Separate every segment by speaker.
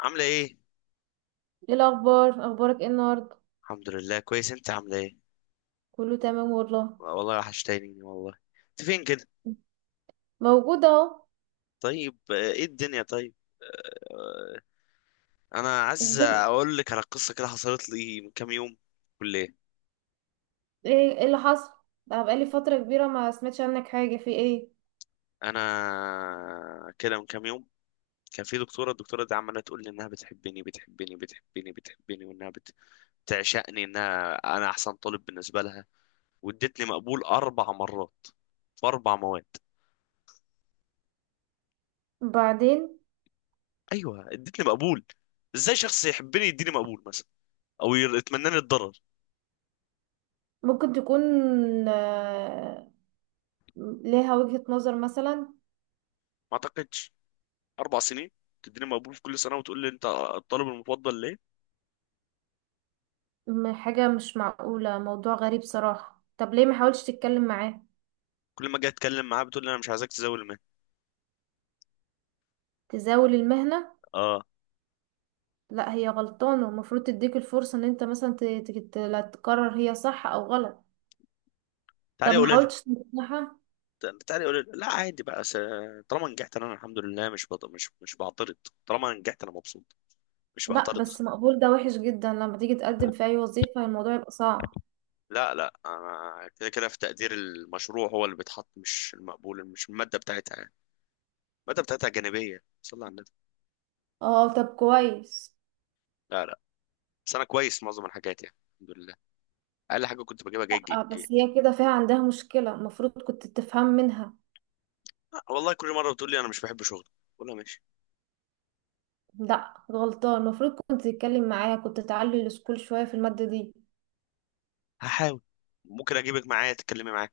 Speaker 1: عاملة ايه؟
Speaker 2: ايه الاخبار، اخبارك ايه النهارده؟
Speaker 1: الحمد لله كويس، انت عاملة ايه؟
Speaker 2: كله تمام والله.
Speaker 1: والله وحشتيني والله. انت فين كده؟
Speaker 2: موجوده اهو.
Speaker 1: طيب، ايه الدنيا طيب؟ آه، انا عايز
Speaker 2: الدنيا-
Speaker 1: اقول لك على قصة كده حصلت لي من كام يوم. كلية.
Speaker 2: ايه؟ إيه اللي حصل؟ بقى بقالي فتره كبيره ما سمعتش عنك حاجه، في ايه؟
Speaker 1: انا كده من كام يوم كان في الدكتورة دي عمالة تقول لي انها بتحبني بتحبني بتحبني بتحبني، بتعشقني، انها انا احسن طالب بالنسبة لها، وادتني مقبول اربع مرات في اربع مواد.
Speaker 2: بعدين؟
Speaker 1: ايوه ادتني مقبول. ازاي شخص يحبني يديني مقبول مثلا، او يتمنى لي الضرر؟
Speaker 2: ممكن تكون آه، ليها وجهة نظر مثلا.
Speaker 1: ما اعتقدش. اربع سنين تديني مقبول في كل سنه وتقول لي انت الطالب المفضل ليه؟
Speaker 2: حاجه مش معقوله، موضوع غريب صراحه. طب ليه ما حاولتش تتكلم معاه؟
Speaker 1: كل ما اجي اتكلم معاه بتقول لي انا مش عايزك تزاول المهنه.
Speaker 2: تزاول المهنه؟
Speaker 1: اه.
Speaker 2: لا هي غلطانه، المفروض تديك الفرصه ان انت مثلا لا، تقرر هي صح او غلط. طب
Speaker 1: تعالي
Speaker 2: ما
Speaker 1: قولي لها،
Speaker 2: حاولتش تنصحها؟
Speaker 1: تعالي قولي لها. لا عادي بقى، طالما نجحت انا الحمد لله، مش بط... مش مش بعترض. طالما نجحت انا مبسوط، مش
Speaker 2: لا
Speaker 1: بعترض.
Speaker 2: بس مقبول ده وحش جدا، لما تيجي تقدم في اي وظيفة الموضوع يبقى صعب.
Speaker 1: لا لا، انا كده كده في تقدير المشروع هو اللي بيتحط، مش المقبول، مش الماده بتاعتها يعني. الماده بتاعتها جانبيه، صلى على النبي.
Speaker 2: اه طب كويس.
Speaker 1: لا لا، بس انا كويس معظم الحاجات يعني، الحمد لله. اقل حاجه كنت بجيبها جيد.
Speaker 2: اه
Speaker 1: جيد.
Speaker 2: بس هي كده فيها عندها مشكلة، المفروض كنت تفهم منها.
Speaker 1: والله كل مره بتقول لي انا مش بحب شغلي، بقول لها ماشي.
Speaker 2: لا غلطان، المفروض كنت تتكلم معاها، كنت تعلي السكول شوية في المادة دي.
Speaker 1: هحاول، ممكن اجيبك معايا تتكلمي معايا.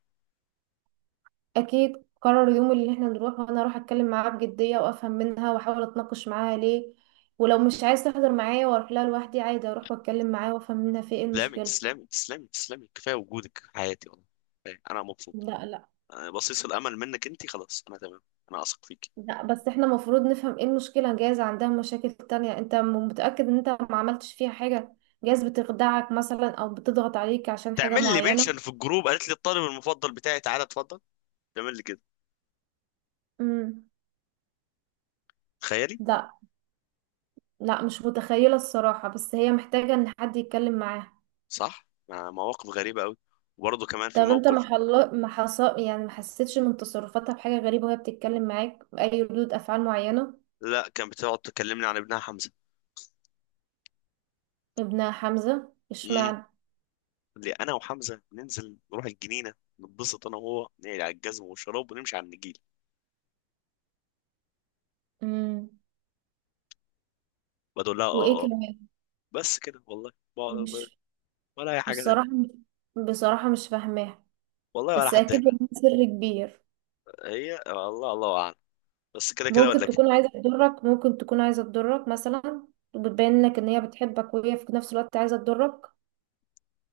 Speaker 2: اكيد، قرر اليوم اللي احنا نروح، وانا اروح اتكلم معاها بجدية وافهم منها واحاول اتناقش معاها ليه. ولو مش عايز تحضر معايا، واروح لها لوحدي عادي، اروح واتكلم معاها وافهم منها في ايه
Speaker 1: تسلمي
Speaker 2: المشكلة.
Speaker 1: تسلمي تسلمي تسلمي، كفايه وجودك في حياتي والله. كفاية. انا مبسوط.
Speaker 2: لا لا.
Speaker 1: أنا بصيص الامل منك انت، خلاص انا تمام. انا اثق فيك.
Speaker 2: لا بس احنا المفروض نفهم ايه المشكلة. جايز عندها مشاكل تانية، انت متأكد ان انت ما عملتش فيها حاجة؟ جايز بتخدعك مثلا او بتضغط عليك عشان حاجة
Speaker 1: تعمل لي
Speaker 2: معينة.
Speaker 1: منشن في الجروب، قالت لي الطالب المفضل بتاعي تعالى اتفضل. تعمل لي كده.
Speaker 2: امم.
Speaker 1: تخيلي.
Speaker 2: لا. لا مش متخيلة الصراحة، بس هي محتاجة ان حد يتكلم معاها.
Speaker 1: صح، مع مواقف غريبه قوي. وبرضه كمان في
Speaker 2: طب انت ما
Speaker 1: موقف.
Speaker 2: حل... ما حص... يعني ما حسيتش من تصرفاتها بحاجة غريبة وهي بتتكلم معاك بأي ردود أفعال معينة؟
Speaker 1: لا، كان بتقعد تكلمني عن ابنها حمزه.
Speaker 2: ابنها حمزة؟
Speaker 1: امم.
Speaker 2: اشمعنى؟
Speaker 1: اللي انا وحمزه ننزل نروح الجنينه، نتبسط انا وهو، نقلع على الجزم والشراب ونمشي على النجيل.
Speaker 2: امم.
Speaker 1: بقول لها
Speaker 2: وايه
Speaker 1: اه اه.
Speaker 2: كمان؟
Speaker 1: بس كده والله.
Speaker 2: مش
Speaker 1: ولا اي حاجه تانية.
Speaker 2: بصراحة. بصراحة مش فاهماها.
Speaker 1: والله ولا
Speaker 2: بس
Speaker 1: حد
Speaker 2: اكيد
Speaker 1: يفهم.
Speaker 2: والله سر كبير.
Speaker 1: هي الله، الله اعلم. بس كده كده
Speaker 2: ممكن
Speaker 1: ولا كده.
Speaker 2: تكون عايزة تضرك، ممكن تكون عايزة تضرك مثلا، وبتبين لك ان هي بتحبك وهي في نفس الوقت عايزة تضرك.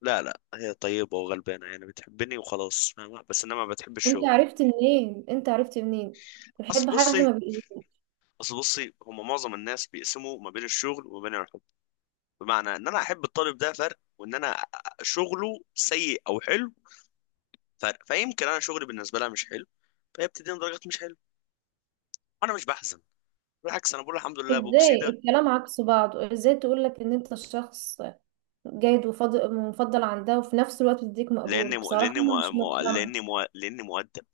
Speaker 1: لا لا، هي طيبه وغلبانه يعني، بتحبني وخلاص، فاهمة؟ بس انما ما بتحبش
Speaker 2: انت
Speaker 1: شغلي.
Speaker 2: عرفت منين؟ انت عرفت منين
Speaker 1: اصل
Speaker 2: تحب حد
Speaker 1: بصي،
Speaker 2: ما بيقولك؟
Speaker 1: اصل بصي، هم معظم الناس بيقسموا ما بين الشغل وما بين الحب. بمعنى ان انا احب الطالب ده فرق، وان انا شغله سيء او حلو فرق. فيمكن انا شغلي بالنسبه لها مش حلو، فهي بتديني درجات مش حلوه. انا مش بحزن، بالعكس انا بقول الحمد لله، ببوس
Speaker 2: ازاي
Speaker 1: ايدي.
Speaker 2: الكلام عكس بعضه؟ ازاي تقولك ان انت الشخص جيد ومفضل عندها وفي نفس الوقت تديك مقبول؟
Speaker 1: لاني مو...
Speaker 2: بصراحة
Speaker 1: لاني
Speaker 2: انا
Speaker 1: مو...
Speaker 2: مش
Speaker 1: مو...
Speaker 2: مقتنعة.
Speaker 1: لاني مو... لاني مؤدب.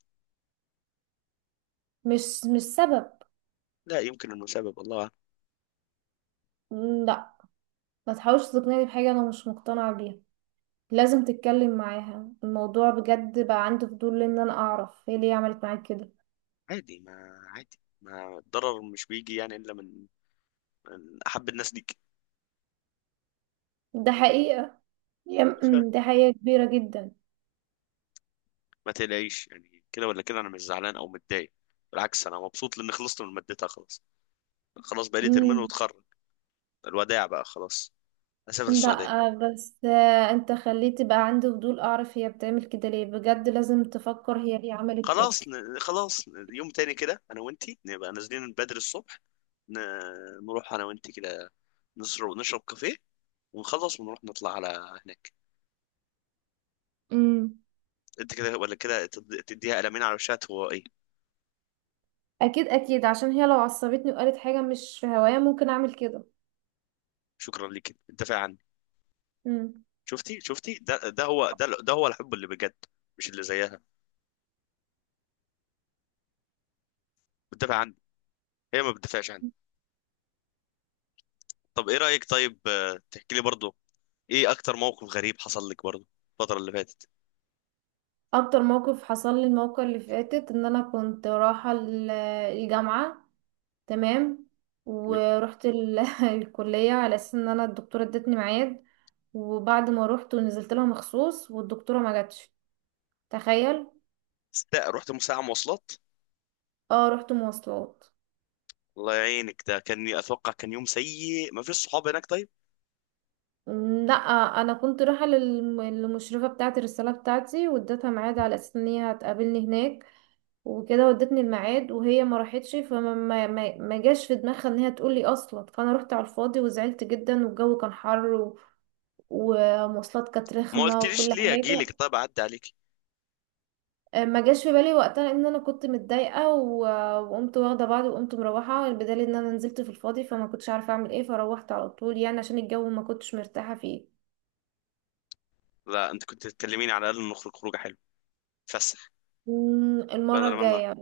Speaker 2: مش مش سبب.
Speaker 1: لا يمكن انه سبب، الله أعلم.
Speaker 2: لا. ما تحاولش تقنعني بحاجة انا مش مقتنعة بيها. لازم تتكلم معاها الموضوع بجد، بقى عندي فضول ان انا اعرف هي ليه عملت معاك كده.
Speaker 1: عادي ما عادي ما الضرر مش بيجي يعني الا من، من احب الناس ليك.
Speaker 2: ده حقيقة. يا- أمم،
Speaker 1: فاهم؟
Speaker 2: دي حقيقة كبيرة جدا.
Speaker 1: ما تقلقيش يعني، كده ولا كده انا مش زعلان او متضايق. بالعكس انا مبسوط لاني خلصت من مادتها خلاص. خلاص بقالي ترمين
Speaker 2: امم.
Speaker 1: واتخرج. الوداع بقى، خلاص اسافر السعوديه.
Speaker 2: لا بس انت خليتي بقى عندي فضول اعرف هي بتعمل كده ليه، بجد لازم تفكر هي ليه عملت كده.
Speaker 1: يوم تاني كده انا وانتي نبقى نازلين بدري الصبح، ن... نروح انا وانتي كده، نشرب كافيه، ونخلص ونروح نطلع على هناك.
Speaker 2: امم.
Speaker 1: انت كده ولا كده تديها قلمين على وشها، هو ايه؟
Speaker 2: اكيد اكيد، عشان هي لو عصبتني وقالت حاجة مش في هوايا ممكن اعمل كده.
Speaker 1: شكرا ليك انت فعلا.
Speaker 2: امم.
Speaker 1: شفتي، ده هو الحب اللي بجد، مش اللي زيها. بتدافع عني، هي ما بتدافعش عني. طب ايه رأيك طيب، تحكي لي برضه ايه اكتر موقف غريب حصل لك برضه الفترة اللي فاتت؟
Speaker 2: اكتر موقف حصل لي الموقع اللي فاتت ان انا كنت رايحة الجامعة، تمام، ورحت الكلية على اساس ان انا الدكتورة ادتني ميعاد، وبعد ما روحت ونزلت لها مخصوص والدكتورة ما جاتش. تخيل.
Speaker 1: رحت ساعة مواصلات.
Speaker 2: اه رحت مواصلات.
Speaker 1: الله يعينك، ده كان اتوقع كان يوم سيء ما فيش صحاب هناك طيب.
Speaker 2: لا انا كنت رايحه للمشرفه بتاعه الرساله بتاعتي، واديتها ميعاد على اساس ان هي هتقابلني هناك، وكده ودتني الميعاد وهي ما راحتش، فما ما جاش في دماغها ان هي تقول لي اصلا، فانا رحت على الفاضي وزعلت جدا، والجو كان حر ومواصلات كانت
Speaker 1: ما
Speaker 2: رخمه
Speaker 1: قلتليش
Speaker 2: وكل
Speaker 1: ليه، اجي
Speaker 2: حاجه.
Speaker 1: لك طيب اعدي عليك.
Speaker 2: آه، ما جاش في بالي وقتها ان انا كنت متضايقه وقمت واخده بعضي وقمت مروحه، بدليل ان انا نزلت في الفاضي فما كنتش عارفه اعمل ايه، فروحت على طول يعني عشان الجو ما كنتش مرتاحه فيه.
Speaker 1: لا، انت كنت تكلميني على الاقل نخرج خروجه حلوه، فسح.
Speaker 2: مم، المرة
Speaker 1: بدل ما أنا-
Speaker 2: الجاية.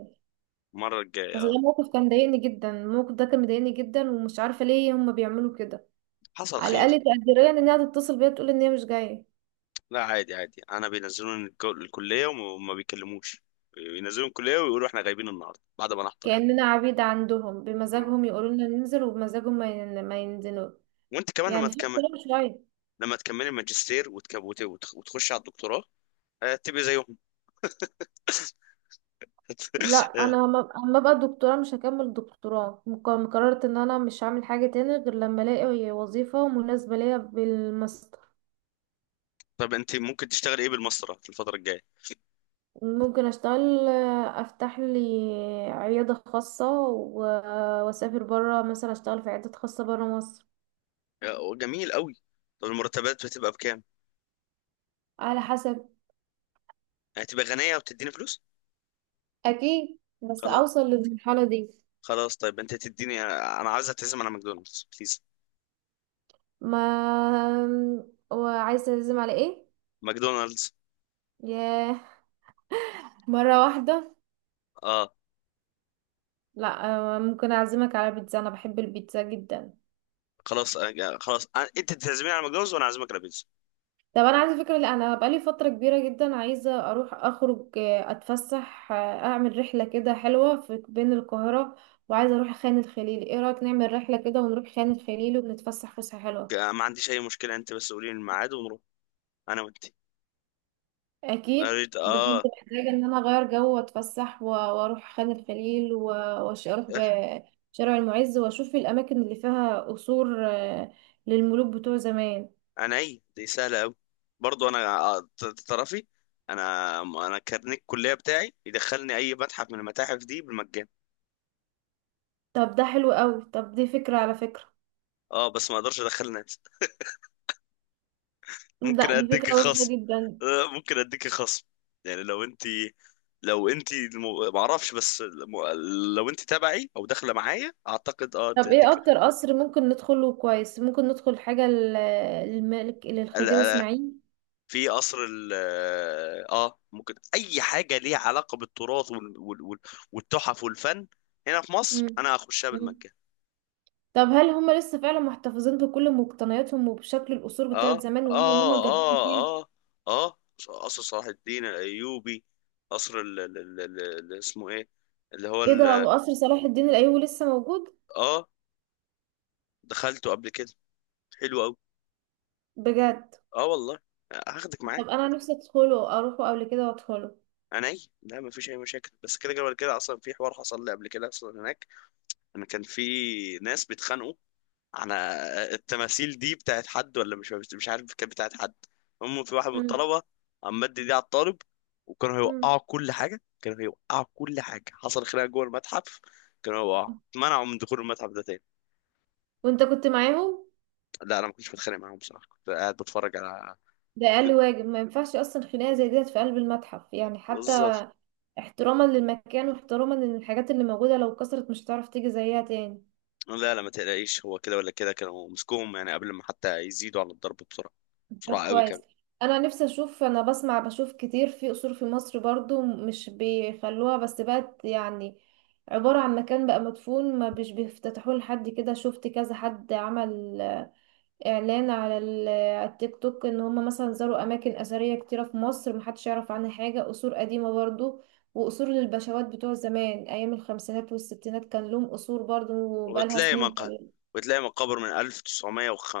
Speaker 1: المره الجايه
Speaker 2: بس ده موقف كان ضايقني جدا، الموقف ده كان مضايقني جدا ومش عارفة ليه هما بيعملوا كده.
Speaker 1: حصل
Speaker 2: على
Speaker 1: خير.
Speaker 2: الأقل تقديريا إنها تتصل بيا تقول إن هي مش جاية.
Speaker 1: لا عادي عادي، انا بينزلوني الكليه وما بيكلموش، بينزلوني الكليه ويقولوا احنا غايبين النهارده بعد ما نحضر يعني.
Speaker 2: كأننا عبيد عندهم،
Speaker 1: واو.
Speaker 2: بمزاجهم يقولوا لنا ننزل وبمزاجهم ما ينزلوا.
Speaker 1: وانت كمان لما
Speaker 2: يعني في
Speaker 1: تكمل،
Speaker 2: احترام شوية.
Speaker 1: لما تكملي ماجستير وتخش على الدكتوراه، تبقي زيهم.
Speaker 2: لا
Speaker 1: آه،
Speaker 2: أنا أما أبقى دكتوراه، مش هكمل دكتوراه، قررت إن أنا مش هعمل حاجة تاني غير لما ألاقي وظيفة مناسبة ليا بالمستوى.
Speaker 1: طب انت ممكن تشتغل ايه بالمسطره في الفتره الجايه؟
Speaker 2: ممكن اشتغل، افتح لي عيادة خاصة واسافر برا مثلا، اشتغل في عيادة خاصة برا مصر.
Speaker 1: جميل قوي. طب المرتبات بتبقى بكام؟
Speaker 2: على حسب.
Speaker 1: هتبقى غنيه وتديني فلوس.
Speaker 2: اكيد بس
Speaker 1: خلاص.
Speaker 2: اوصل للمرحلة دي.
Speaker 1: خلاص طيب انت تديني، انا عايز اتعزم على ماكدونالدز بليز.
Speaker 2: ما. وعايزة تعزم على ايه؟
Speaker 1: ماكدونالدز.
Speaker 2: ياه، مرة واحدة؟
Speaker 1: اه.
Speaker 2: لا. آه، ممكن اعزمك على بيتزا، انا بحب البيتزا جدا.
Speaker 1: خلاص خلاص، انت تعزميني على ماكدونالدز وانا اعزمك على بيتزا.
Speaker 2: طب انا عندي فكره، لا انا بقالي فتره كبيره جدا عايزه اروح اخرج، آه، اتفسح، آه، اعمل رحله كده حلوه في بين القاهره، وعايزه اروح خان الخليل. ايه رايك نعمل رحله كده ونروح خان الخليل ونتفسح فسحه حلوه؟
Speaker 1: ما عنديش اي مشكله، انت بس قولي لي الميعاد ونروح انا وانت.
Speaker 2: اكيد
Speaker 1: قريت،
Speaker 2: بجد
Speaker 1: اه.
Speaker 2: محتاجه ان انا اغير جو واتفسح واروح خان الخليل اروح بشارع المعز واشوف الاماكن اللي فيها قصور، آه، للملوك بتوع زمان.
Speaker 1: اي دي سهله قوي. برضو انا، تعرفي، انا كارنيك الكليه بتاعي يدخلني اي متحف من المتاحف دي بالمجان.
Speaker 2: طب ده حلو قوي، طب دي فكره على فكره.
Speaker 1: اه بس ما اقدرش ادخل ناس.
Speaker 2: لا
Speaker 1: ممكن
Speaker 2: دي
Speaker 1: اديك
Speaker 2: فكره وحشه
Speaker 1: خصم.
Speaker 2: جدا.
Speaker 1: ممكن اديك خصم، يعني لو انت ما اعرفش بس لو انت تبعي او داخله معايا اعتقد اه.
Speaker 2: طب ايه اكتر قصر ممكن ندخله كويس؟ ممكن ندخل حاجة للملك، للخديوي
Speaker 1: اديك
Speaker 2: اسماعيل.
Speaker 1: في قصر ال اه، ممكن اي حاجه ليها علاقه بالتراث والتحف والفن هنا في مصر،
Speaker 2: مم.
Speaker 1: انا هخشها
Speaker 2: مم.
Speaker 1: بالمجان.
Speaker 2: طب هل هم لسه فعلا محتفظين بكل مقتنياتهم وبشكل القصور بتاعت
Speaker 1: اه
Speaker 2: زمان واللي هم
Speaker 1: اه
Speaker 2: جددوا فيه؟
Speaker 1: اه. اه اه. قصر صلاح الدين الايوبي. قصر ال... ال... ال... ال... ال- اسمه ايه، اللي هو
Speaker 2: ايه ده، وقصر صلاح الدين الايوبي لسه موجود؟
Speaker 1: اه. دخلته قبل كده، حلو قوي.
Speaker 2: بجد؟
Speaker 1: اه والله، هاخدك معايا.
Speaker 2: طب انا نفسي ادخله، اروحه قبل كده وادخله.
Speaker 1: انا ايه، لا ما فيش اي مشاكل، بس كده كده كده. اصلا في حوار حصل لي قبل كده اصلا هناك، انا كان في ناس بيتخانقوا. انا، التماثيل دي بتاعت حد ولا، مش مش عارف، كانت بتاعت حد. هم في واحد من
Speaker 2: مم.
Speaker 1: الطلبه عم مد دي على الطالب، وكانوا
Speaker 2: مم.
Speaker 1: هيوقعوا كل حاجه، كانوا هيوقعوا كل حاجه، حصل خناقه جوه المتحف. كانوا هيوقعوا، اتمنعوا من دخول المتحف ده تاني.
Speaker 2: وانت كنت معاهم؟
Speaker 1: لا انا ما كنتش بتخانق معاهم بصراحه، كنت قاعد بتفرج على.
Speaker 2: ده اقل واجب، ما ينفعش اصلا خناقة زي ديت في قلب المتحف، يعني حتى
Speaker 1: بالظبط.
Speaker 2: احتراما للمكان واحتراما لان الحاجات اللي موجودة لو اتكسرت مش هتعرف تيجي زيها تاني.
Speaker 1: لا لا ما تقلقيش، هو كده ولا كده كانوا مسكوهم يعني قبل ما حتى يزيدوا على الضرب، بسرعه،
Speaker 2: طب
Speaker 1: بسرعه قوي
Speaker 2: كويس.
Speaker 1: كمان.
Speaker 2: انا نفسي اشوف، انا بسمع بشوف كتير في قصور في مصر برضو مش بيخلوها، بس بقت يعني عبارة عن مكان بقى مدفون ما بيش بيفتتحوه، لحد كده شفت كذا حد عمل اعلان على على التيك توك ان هم مثلا زاروا اماكن اثرية كتيرة في مصر محدش يعرف عنها حاجة، قصور قديمة برضو، وقصور للبشوات بتوع زمان ايام الخمسينات والستينات كان لهم قصور برضو بقالها
Speaker 1: وتلاقي
Speaker 2: سنين
Speaker 1: مقا
Speaker 2: طويلة.
Speaker 1: وتلاقي مقابر من 1900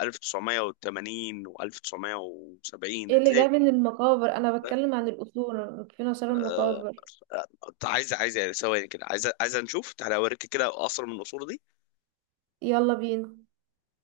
Speaker 1: 1980 و1970
Speaker 2: ايه اللي
Speaker 1: هتلاقي.
Speaker 2: جاي من المقابر؟ انا بتكلم عن الاصول، فين اثار المقابر؟
Speaker 1: عايزه ثواني كده، عايزه نشوف، تعالى اوريك كده قصر من القصور دي.
Speaker 2: يلا بينا.